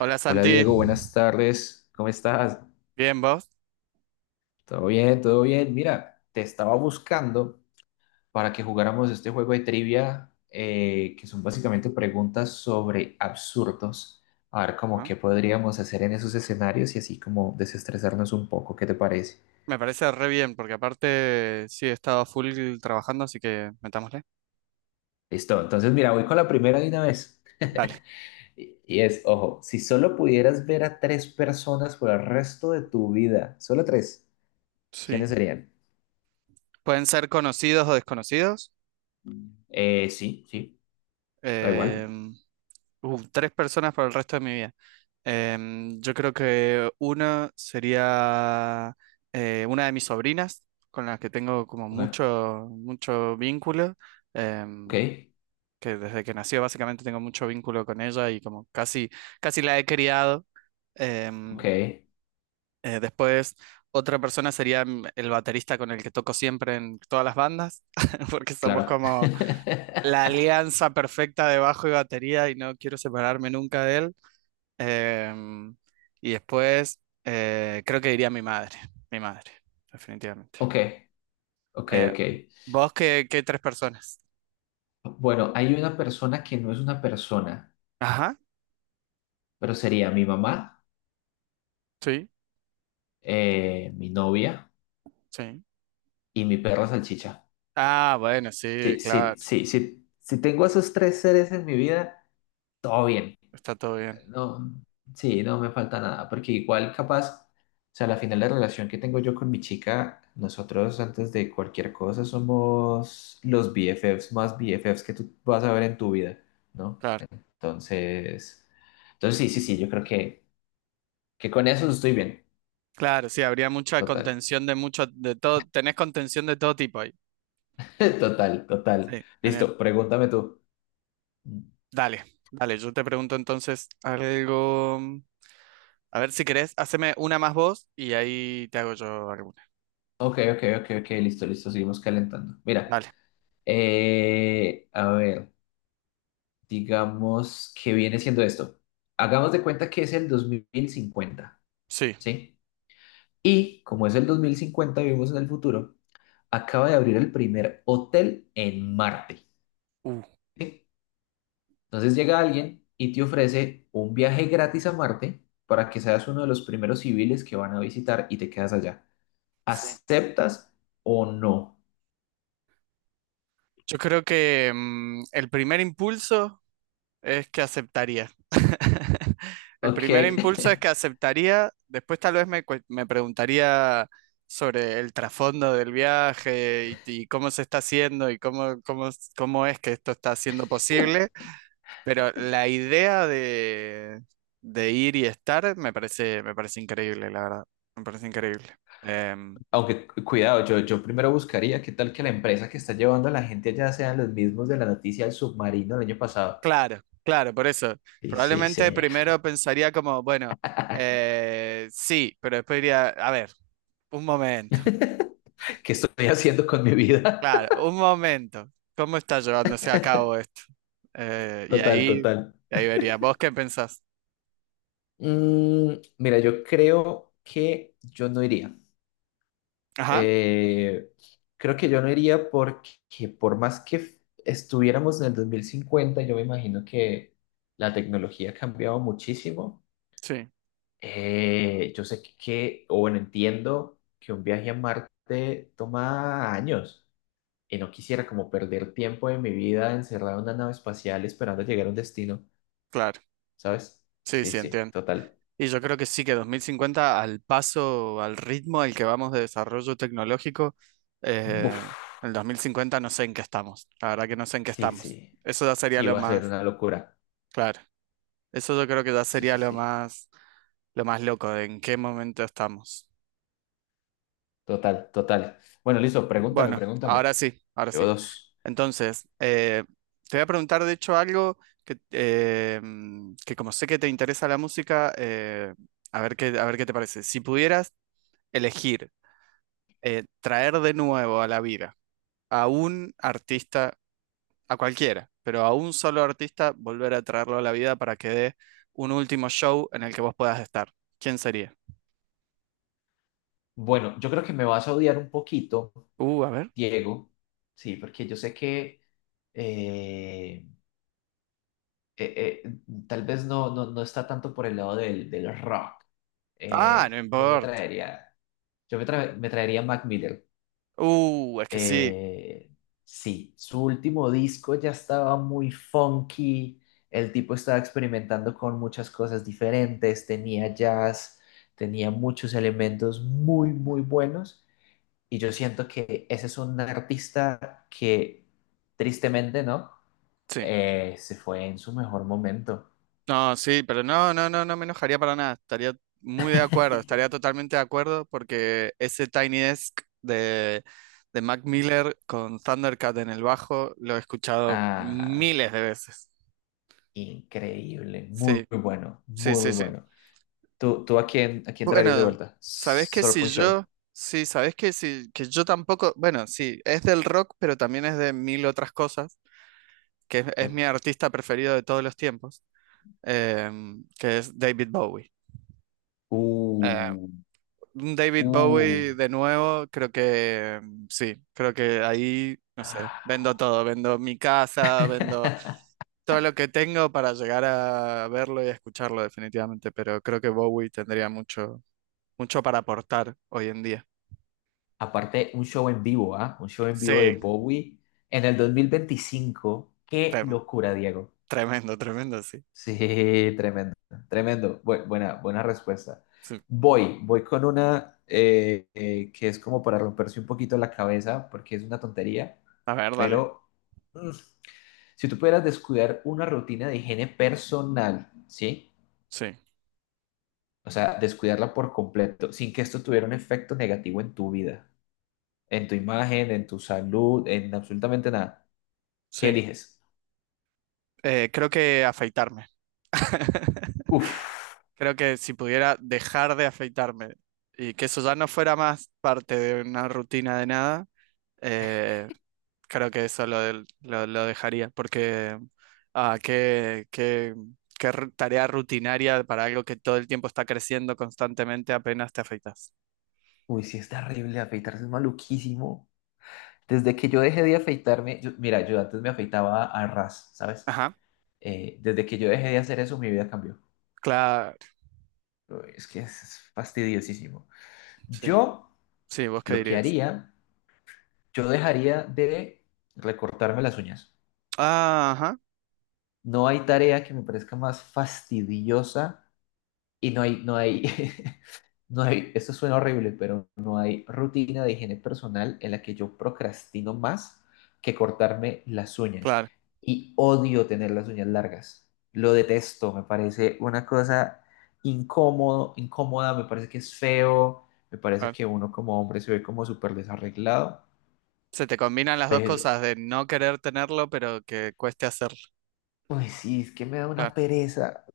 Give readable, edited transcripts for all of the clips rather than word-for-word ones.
Hola Hola Santi, Diego, buenas tardes. ¿Cómo estás? bien vos. ¿Todo bien? ¿Todo bien? Mira, te estaba buscando para que jugáramos este juego de trivia, que son básicamente preguntas sobre absurdos. A ver, como Ajá. qué podríamos hacer en esos escenarios y así como desestresarnos un poco. ¿Qué te parece? Me parece re bien porque aparte sí he estado full trabajando, así que metámosle. Listo. Entonces, mira, voy con la primera de una vez. Dale. Y es, ojo, si solo pudieras ver a tres personas por el resto de tu vida, solo tres, Sí. ¿quiénes serían? Pueden ser conocidos o desconocidos. Sí, sí, da igual. Em, Tres personas para el resto de mi vida. Yo creo que uno sería una de mis sobrinas, con las que tengo como Ok. mucho, mucho vínculo. Ok, em, que desde que nació básicamente tengo mucho vínculo con ella y como casi, casi la he criado. Em, ok, Después, otra persona sería el baterista con el que toco siempre en todas las bandas, porque somos claro. como la alianza perfecta de bajo y batería y no quiero separarme nunca de él. Em, y después, creo que diría mi madre, definitivamente. Ok, ok, Eh, ok. ¿Vos qué tres personas? Bueno, hay una persona que no es una persona, Ajá, pero sería mi mamá, sí, mi novia sí. y mi perra salchicha. Ah, bueno, sí, Sí, sí, claro, sí, sí. Si tengo esos tres seres en mi vida, todo bien. está todo bien, No, sí, no me falta nada, porque igual capaz, o sea, la final de relación que tengo yo con mi chica, nosotros antes de cualquier cosa somos los BFFs más BFFs que tú vas a ver en tu vida, ¿no? claro. Entonces, entonces sí, sí, sí, yo creo que con eso estoy bien. Claro, sí, habría mucha Total, contención de mucho, de todo, tenés contención de todo tipo ahí. total, total. Sí, genial. Listo, pregúntame tú. Dale, dale, yo te pregunto entonces algo. A ver si querés, haceme una más vos y ahí te hago yo alguna. Ok, ok, ok, ok, listo, listo, seguimos calentando. Mira, Dale, a ver, digamos que viene siendo esto. Hagamos de cuenta que es el 2050, sí. ¿sí? Y como es el 2050, vivimos en el futuro, acaba de abrir el primer hotel en Marte. Uh, ¿Sí? Entonces llega alguien y te ofrece un viaje gratis a Marte para que seas uno de los primeros civiles que van a visitar y te quedas allá. sí. ¿Aceptas o no? Yo creo que el primer impulso es que aceptaría. El Ok. primer impulso es que aceptaría, después tal vez me preguntaría sobre el trasfondo del viaje y cómo se está haciendo y cómo, cómo es que esto está siendo posible. Pero la idea de ir y estar me parece increíble, la verdad. Me parece increíble. Em, Aunque cuidado, yo primero buscaría qué tal que la empresa que está llevando a la gente allá sean los mismos de la noticia del submarino el año pasado. claro, claro, por eso. Sí, sí, Probablemente sí. primero pensaría como, bueno, sí, pero después diría, a ver, un momento, ¿Qué estoy haciendo con mi vida? claro, un momento. ¿Cómo está llevándose a cabo esto? Eh, y Total, ahí, total. y ahí vería, ¿vos qué pensás? Mm, mira, yo creo que yo no iría. Ajá, Eh, creo que yo no iría porque por más que estuviéramos en el 2050 yo me imagino que la tecnología ha cambiado muchísimo. sí, Yo sé que, o bueno, entiendo que un viaje a Marte toma años y no quisiera como perder tiempo de mi vida encerrado en una nave espacial esperando llegar a un destino, claro. ¿sabes? Sí, Sí, sí, sí, entiendo. total. Y yo creo que sí, que 2050, al paso, al ritmo al que vamos de desarrollo tecnológico, eh, Buf, el 2050 no sé en qué estamos. La verdad que no sé en qué sí, estamos. sí. Eso ya sería Sí, lo va a ser más, una locura. claro. Eso yo creo que ya Sí, sería sí, sí. Lo más loco de en qué momento estamos. Total, total. Bueno, listo, pregúntame, Bueno, ahora pregúntame. sí, ahora Llevo sí. dos. Entonces, te voy a preguntar de hecho algo que como sé que te interesa la música, a ver qué te parece. Si pudieras elegir traer de nuevo a la vida a un artista, a cualquiera, pero a un solo artista, volver a traerlo a la vida para que dé un último show en el que vos puedas estar. ¿Quién sería? Bueno, yo creo que me vas a odiar un poquito, A ver. Diego. Sí, porque yo sé que eh, eh, eh, tal vez no, no, no está tanto por el lado del, del rock. Ah, no Yo me importa. traería, me traería Mac Miller. Es que sí, Eh, sí, su último disco ya estaba muy funky, el tipo estaba experimentando con muchas cosas diferentes, tenía jazz, tenía muchos elementos muy, muy buenos, y yo siento que ese es un artista que tristemente, ¿no? sí. Se fue en su mejor momento. No, sí, pero no, no, no, no me enojaría para nada. Estaría muy de acuerdo, estaría totalmente de acuerdo porque ese Tiny Desk de, de Mac Miller con Thundercat en el bajo lo he escuchado Ah, miles de veces. increíble, muy, Sí, muy bueno, sí, muy, muy sí, sí. bueno. Tú a quién traerías de Bueno, vuelta? sabes que Solo por si un show. yo, sí, sabes que si, que yo tampoco, bueno, sí, es del rock, pero también es de mil otras cosas, que es, ¿Ok? es mi artista preferido de todos los tiempos, que es David Bowie. Eh, Uh, un David uh. Bowie de nuevo, creo que sí, creo que ahí, no sé, Ah. vendo todo, vendo mi casa, vendo todo lo que tengo para llegar a verlo y a escucharlo definitivamente, pero creo que Bowie tendría mucho, mucho para aportar hoy en día. Aparte, un show en vivo, ¿ah? Un show en Sí, vivo de Bowie en el 2025. ¡Qué re- locura, Diego! tremendo, tremendo, sí. Sí, tremendo, tremendo. Buena, buena respuesta. Sí. Voy con una que es como para romperse un poquito la cabeza, porque es una tontería, A ver, dale. pero mm, si tú pudieras descuidar una rutina de higiene personal, ¿sí? Sí, O sea, descuidarla por completo, sin que esto tuviera un efecto negativo en tu vida, en tu imagen, en tu salud, en absolutamente nada. ¿Qué sí. eliges? Creo que afeitarme. Uf, Creo que si pudiera dejar de afeitarme y que eso ya no fuera más parte de una rutina de nada, eh, creo que eso lo dejaría, porque ah, qué, qué- tarea rutinaria para algo que todo el tiempo está creciendo constantemente apenas te afeitas. uy, sí es terrible, afeitarse es maluquísimo. Desde que yo dejé de afeitarme, yo- mira, yo antes me afeitaba a ras, ¿sabes? Ajá, Desde que yo dejé de hacer eso, mi vida cambió. claro, Uy, es que es fastidiosísimo. sí, Yo sí, ¿vos qué lo que dirías? haría, yo dejaría de recortarme las uñas. Ah, ajá, No hay tarea que me parezca más fastidiosa. Y no hay, no hay, esto suena horrible, pero no hay rutina de higiene personal en la que yo procrastino más que cortarme las uñas. claro. Y odio tener las uñas largas. Lo detesto, me parece una cosa incómoda, me parece que es feo, me parece Claro. que uno como hombre se ve como súper desarreglado, Se te combinan las dos pero, cosas de no querer tenerlo, pero que cueste hacerlo. pues sí, es que me da una Claro, pereza.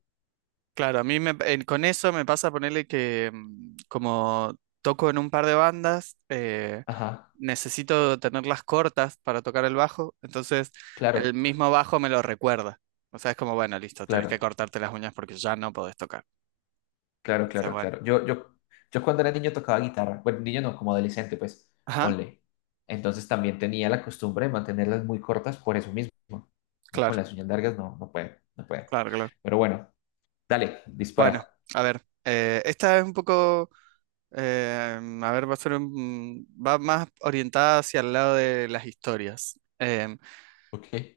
claro, a mí con eso me pasa ponerle que como toco en un par de bandas, Ajá, necesito tenerlas cortas para tocar el bajo, entonces claro, el mismo bajo me lo recuerda. O sea, es como, bueno, listo, tenés que claro. cortarte las uñas porque ya no podés tocar. Claro, Entonces, claro, bueno. claro. Yo cuando era niño tocaba guitarra. Bueno, niño no, como adolescente, pues, Ajá, ponle. Entonces también tenía la costumbre de mantenerlas muy cortas por eso mismo. No, con claro, las uñas largas no, no puedo, no puedo. claro, claro. Pero bueno, dale, Bueno, dispara. a ver, esta es un poco. A ver, va a ser un- va más orientada hacia el lado de las historias. Ok.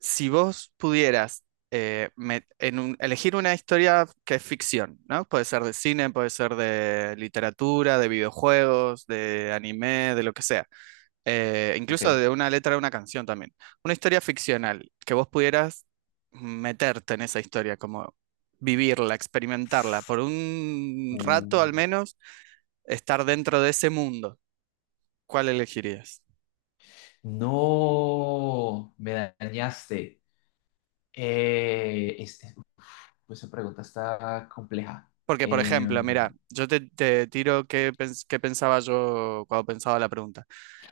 Si vos pudieras elegir una historia que es ficción, ¿no? Puede ser de cine, puede ser de literatura, de videojuegos, de anime, de lo que sea. Incluso de Ok. una letra de una canción también. Una historia ficcional, que vos pudieras meterte en esa historia, como vivirla, experimentarla, por un Uh, rato al menos, estar dentro de ese mundo. ¿Cuál elegirías? no, me dañaste. Eh, este, pues esa pregunta está compleja. Porque, por ejemplo, mira, Em, yo te tiro qué pensaba yo cuando pensaba la pregunta.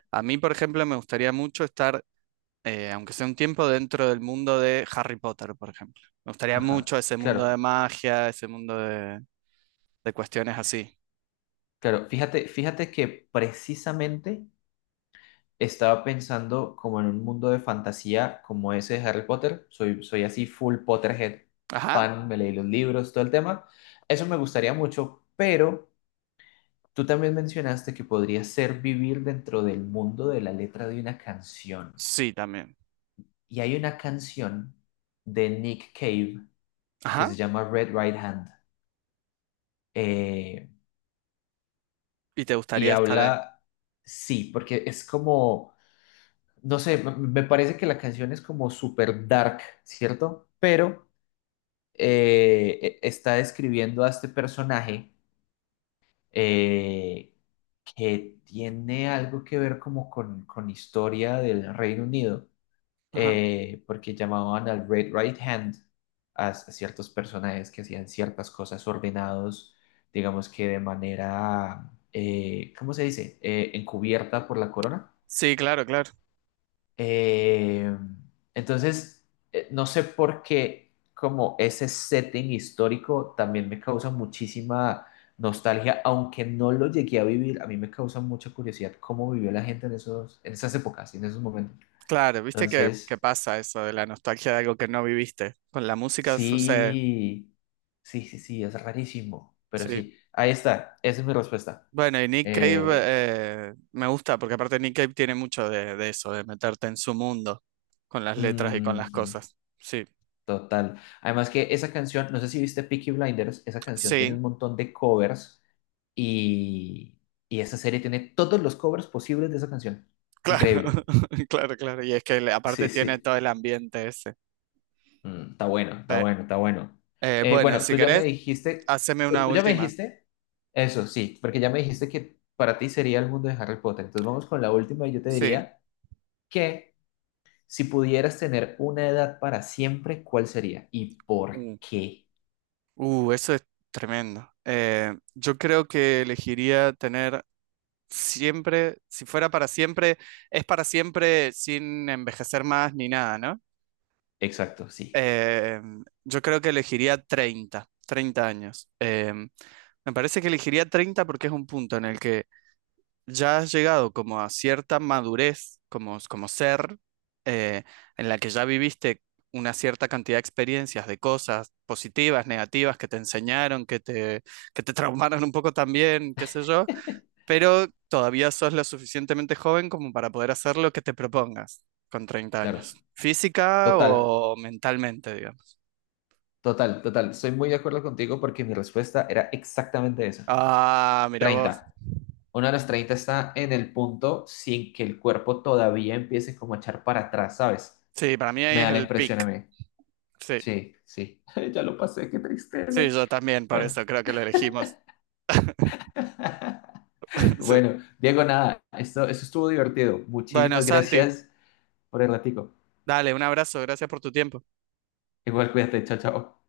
A mí, por ejemplo, me gustaría mucho estar, aunque sea un tiempo, dentro del mundo de Harry Potter, por ejemplo. Me gustaría ajá, mucho ese mundo claro, de magia, ese mundo de cuestiones así. claro. Fíjate, fíjate que precisamente estaba pensando como en un mundo de fantasía como ese de Harry Potter. Soy, soy así full Potterhead Ajá, fan, me leí los libros, todo el tema. Eso me gustaría mucho, pero tú también mencionaste que podría ser vivir dentro del mundo de la letra de una canción. sí, también. Y hay una canción de Nick Cave que se Ajá, llama Red Right Hand. eh, y te y gustaría estar ahí. habla, sí, porque es como, no sé, me parece que la canción es como super dark, ¿cierto? Pero está describiendo a este personaje eh, que tiene algo que ver como con historia del Reino Unido, Ajá. Porque llamaban al Red Right Hand a, ciertos personajes que hacían ciertas cosas ordenados, digamos que de manera, ¿cómo se dice? Encubierta por la corona. Sí, claro, claro. Eh, entonces, no sé por qué como ese setting histórico también me causa muchísima nostalgia, aunque no lo llegué a vivir, a mí me causa mucha curiosidad cómo vivió la gente en esos, en esas épocas y en esos momentos. Claro, viste que Entonces, pasa eso de la nostalgia de algo que no viviste. Con la música sucede. sí, sí, sí, sí, es rarísimo, pero Sí. sí, ahí está, esa es mi respuesta. Bueno, y Nick Cave Eh, me gusta porque aparte Nick Cave tiene mucho de eso, de meterte en su mundo con las letras y con las cosas. Sí, Total. Además que esa canción, no sé si viste Peaky Blinders, esa canción tiene sí, un montón de covers y, y esa serie tiene todos los covers posibles de esa canción. claro, Increíble. claro, claro. Y es que Sí, aparte tiene sí. todo el ambiente ese. Mm, está bueno, Sí. está bueno, está bueno. Bueno, Bueno, si tú ya me querés, dijiste, haceme una tú ya me última. dijiste, eso sí, porque ya me dijiste que para ti sería el mundo de Harry Potter. Entonces vamos con la última y yo te Sí. diría que si pudieras tener una edad para siempre, ¿cuál sería? ¿Y por Mm. qué? Eso es tremendo. Yo creo que elegiría tener siempre, si fuera para siempre, es para siempre sin envejecer más ni nada, ¿no? Exacto, sí, Eh, yo creo que elegiría 30 años. Me parece que elegiría 30 porque es un punto en el que ya has llegado como a cierta madurez como, ser, eh, en la que ya viviste una cierta cantidad de experiencias, de cosas positivas, negativas, que te enseñaron, que te traumaron un poco también, qué sé yo, pero todavía sos lo suficientemente joven como para poder hacer lo que te propongas con treinta claro. años, física Total. o mentalmente. Total, total. Estoy muy de acuerdo contigo porque mi respuesta era exactamente esa. Ah, mira vos. 30. Una de las 30 está en el punto sin que el cuerpo todavía empiece como a echar para atrás, ¿sabes? Sí, para mí Me ahí es da la el impresión a pick. mí. Sí, Sí, sí. Ya lo pasé, qué sí, tristeza. yo también, por Bueno. eso creo que lo elegimos. Sí. Bueno, Diego, nada, esto estuvo divertido. Bueno, Muchísimas Santi, gracias por el ratico. dale, un abrazo, gracias por tu tiempo. Igual cuídate, chao, chao.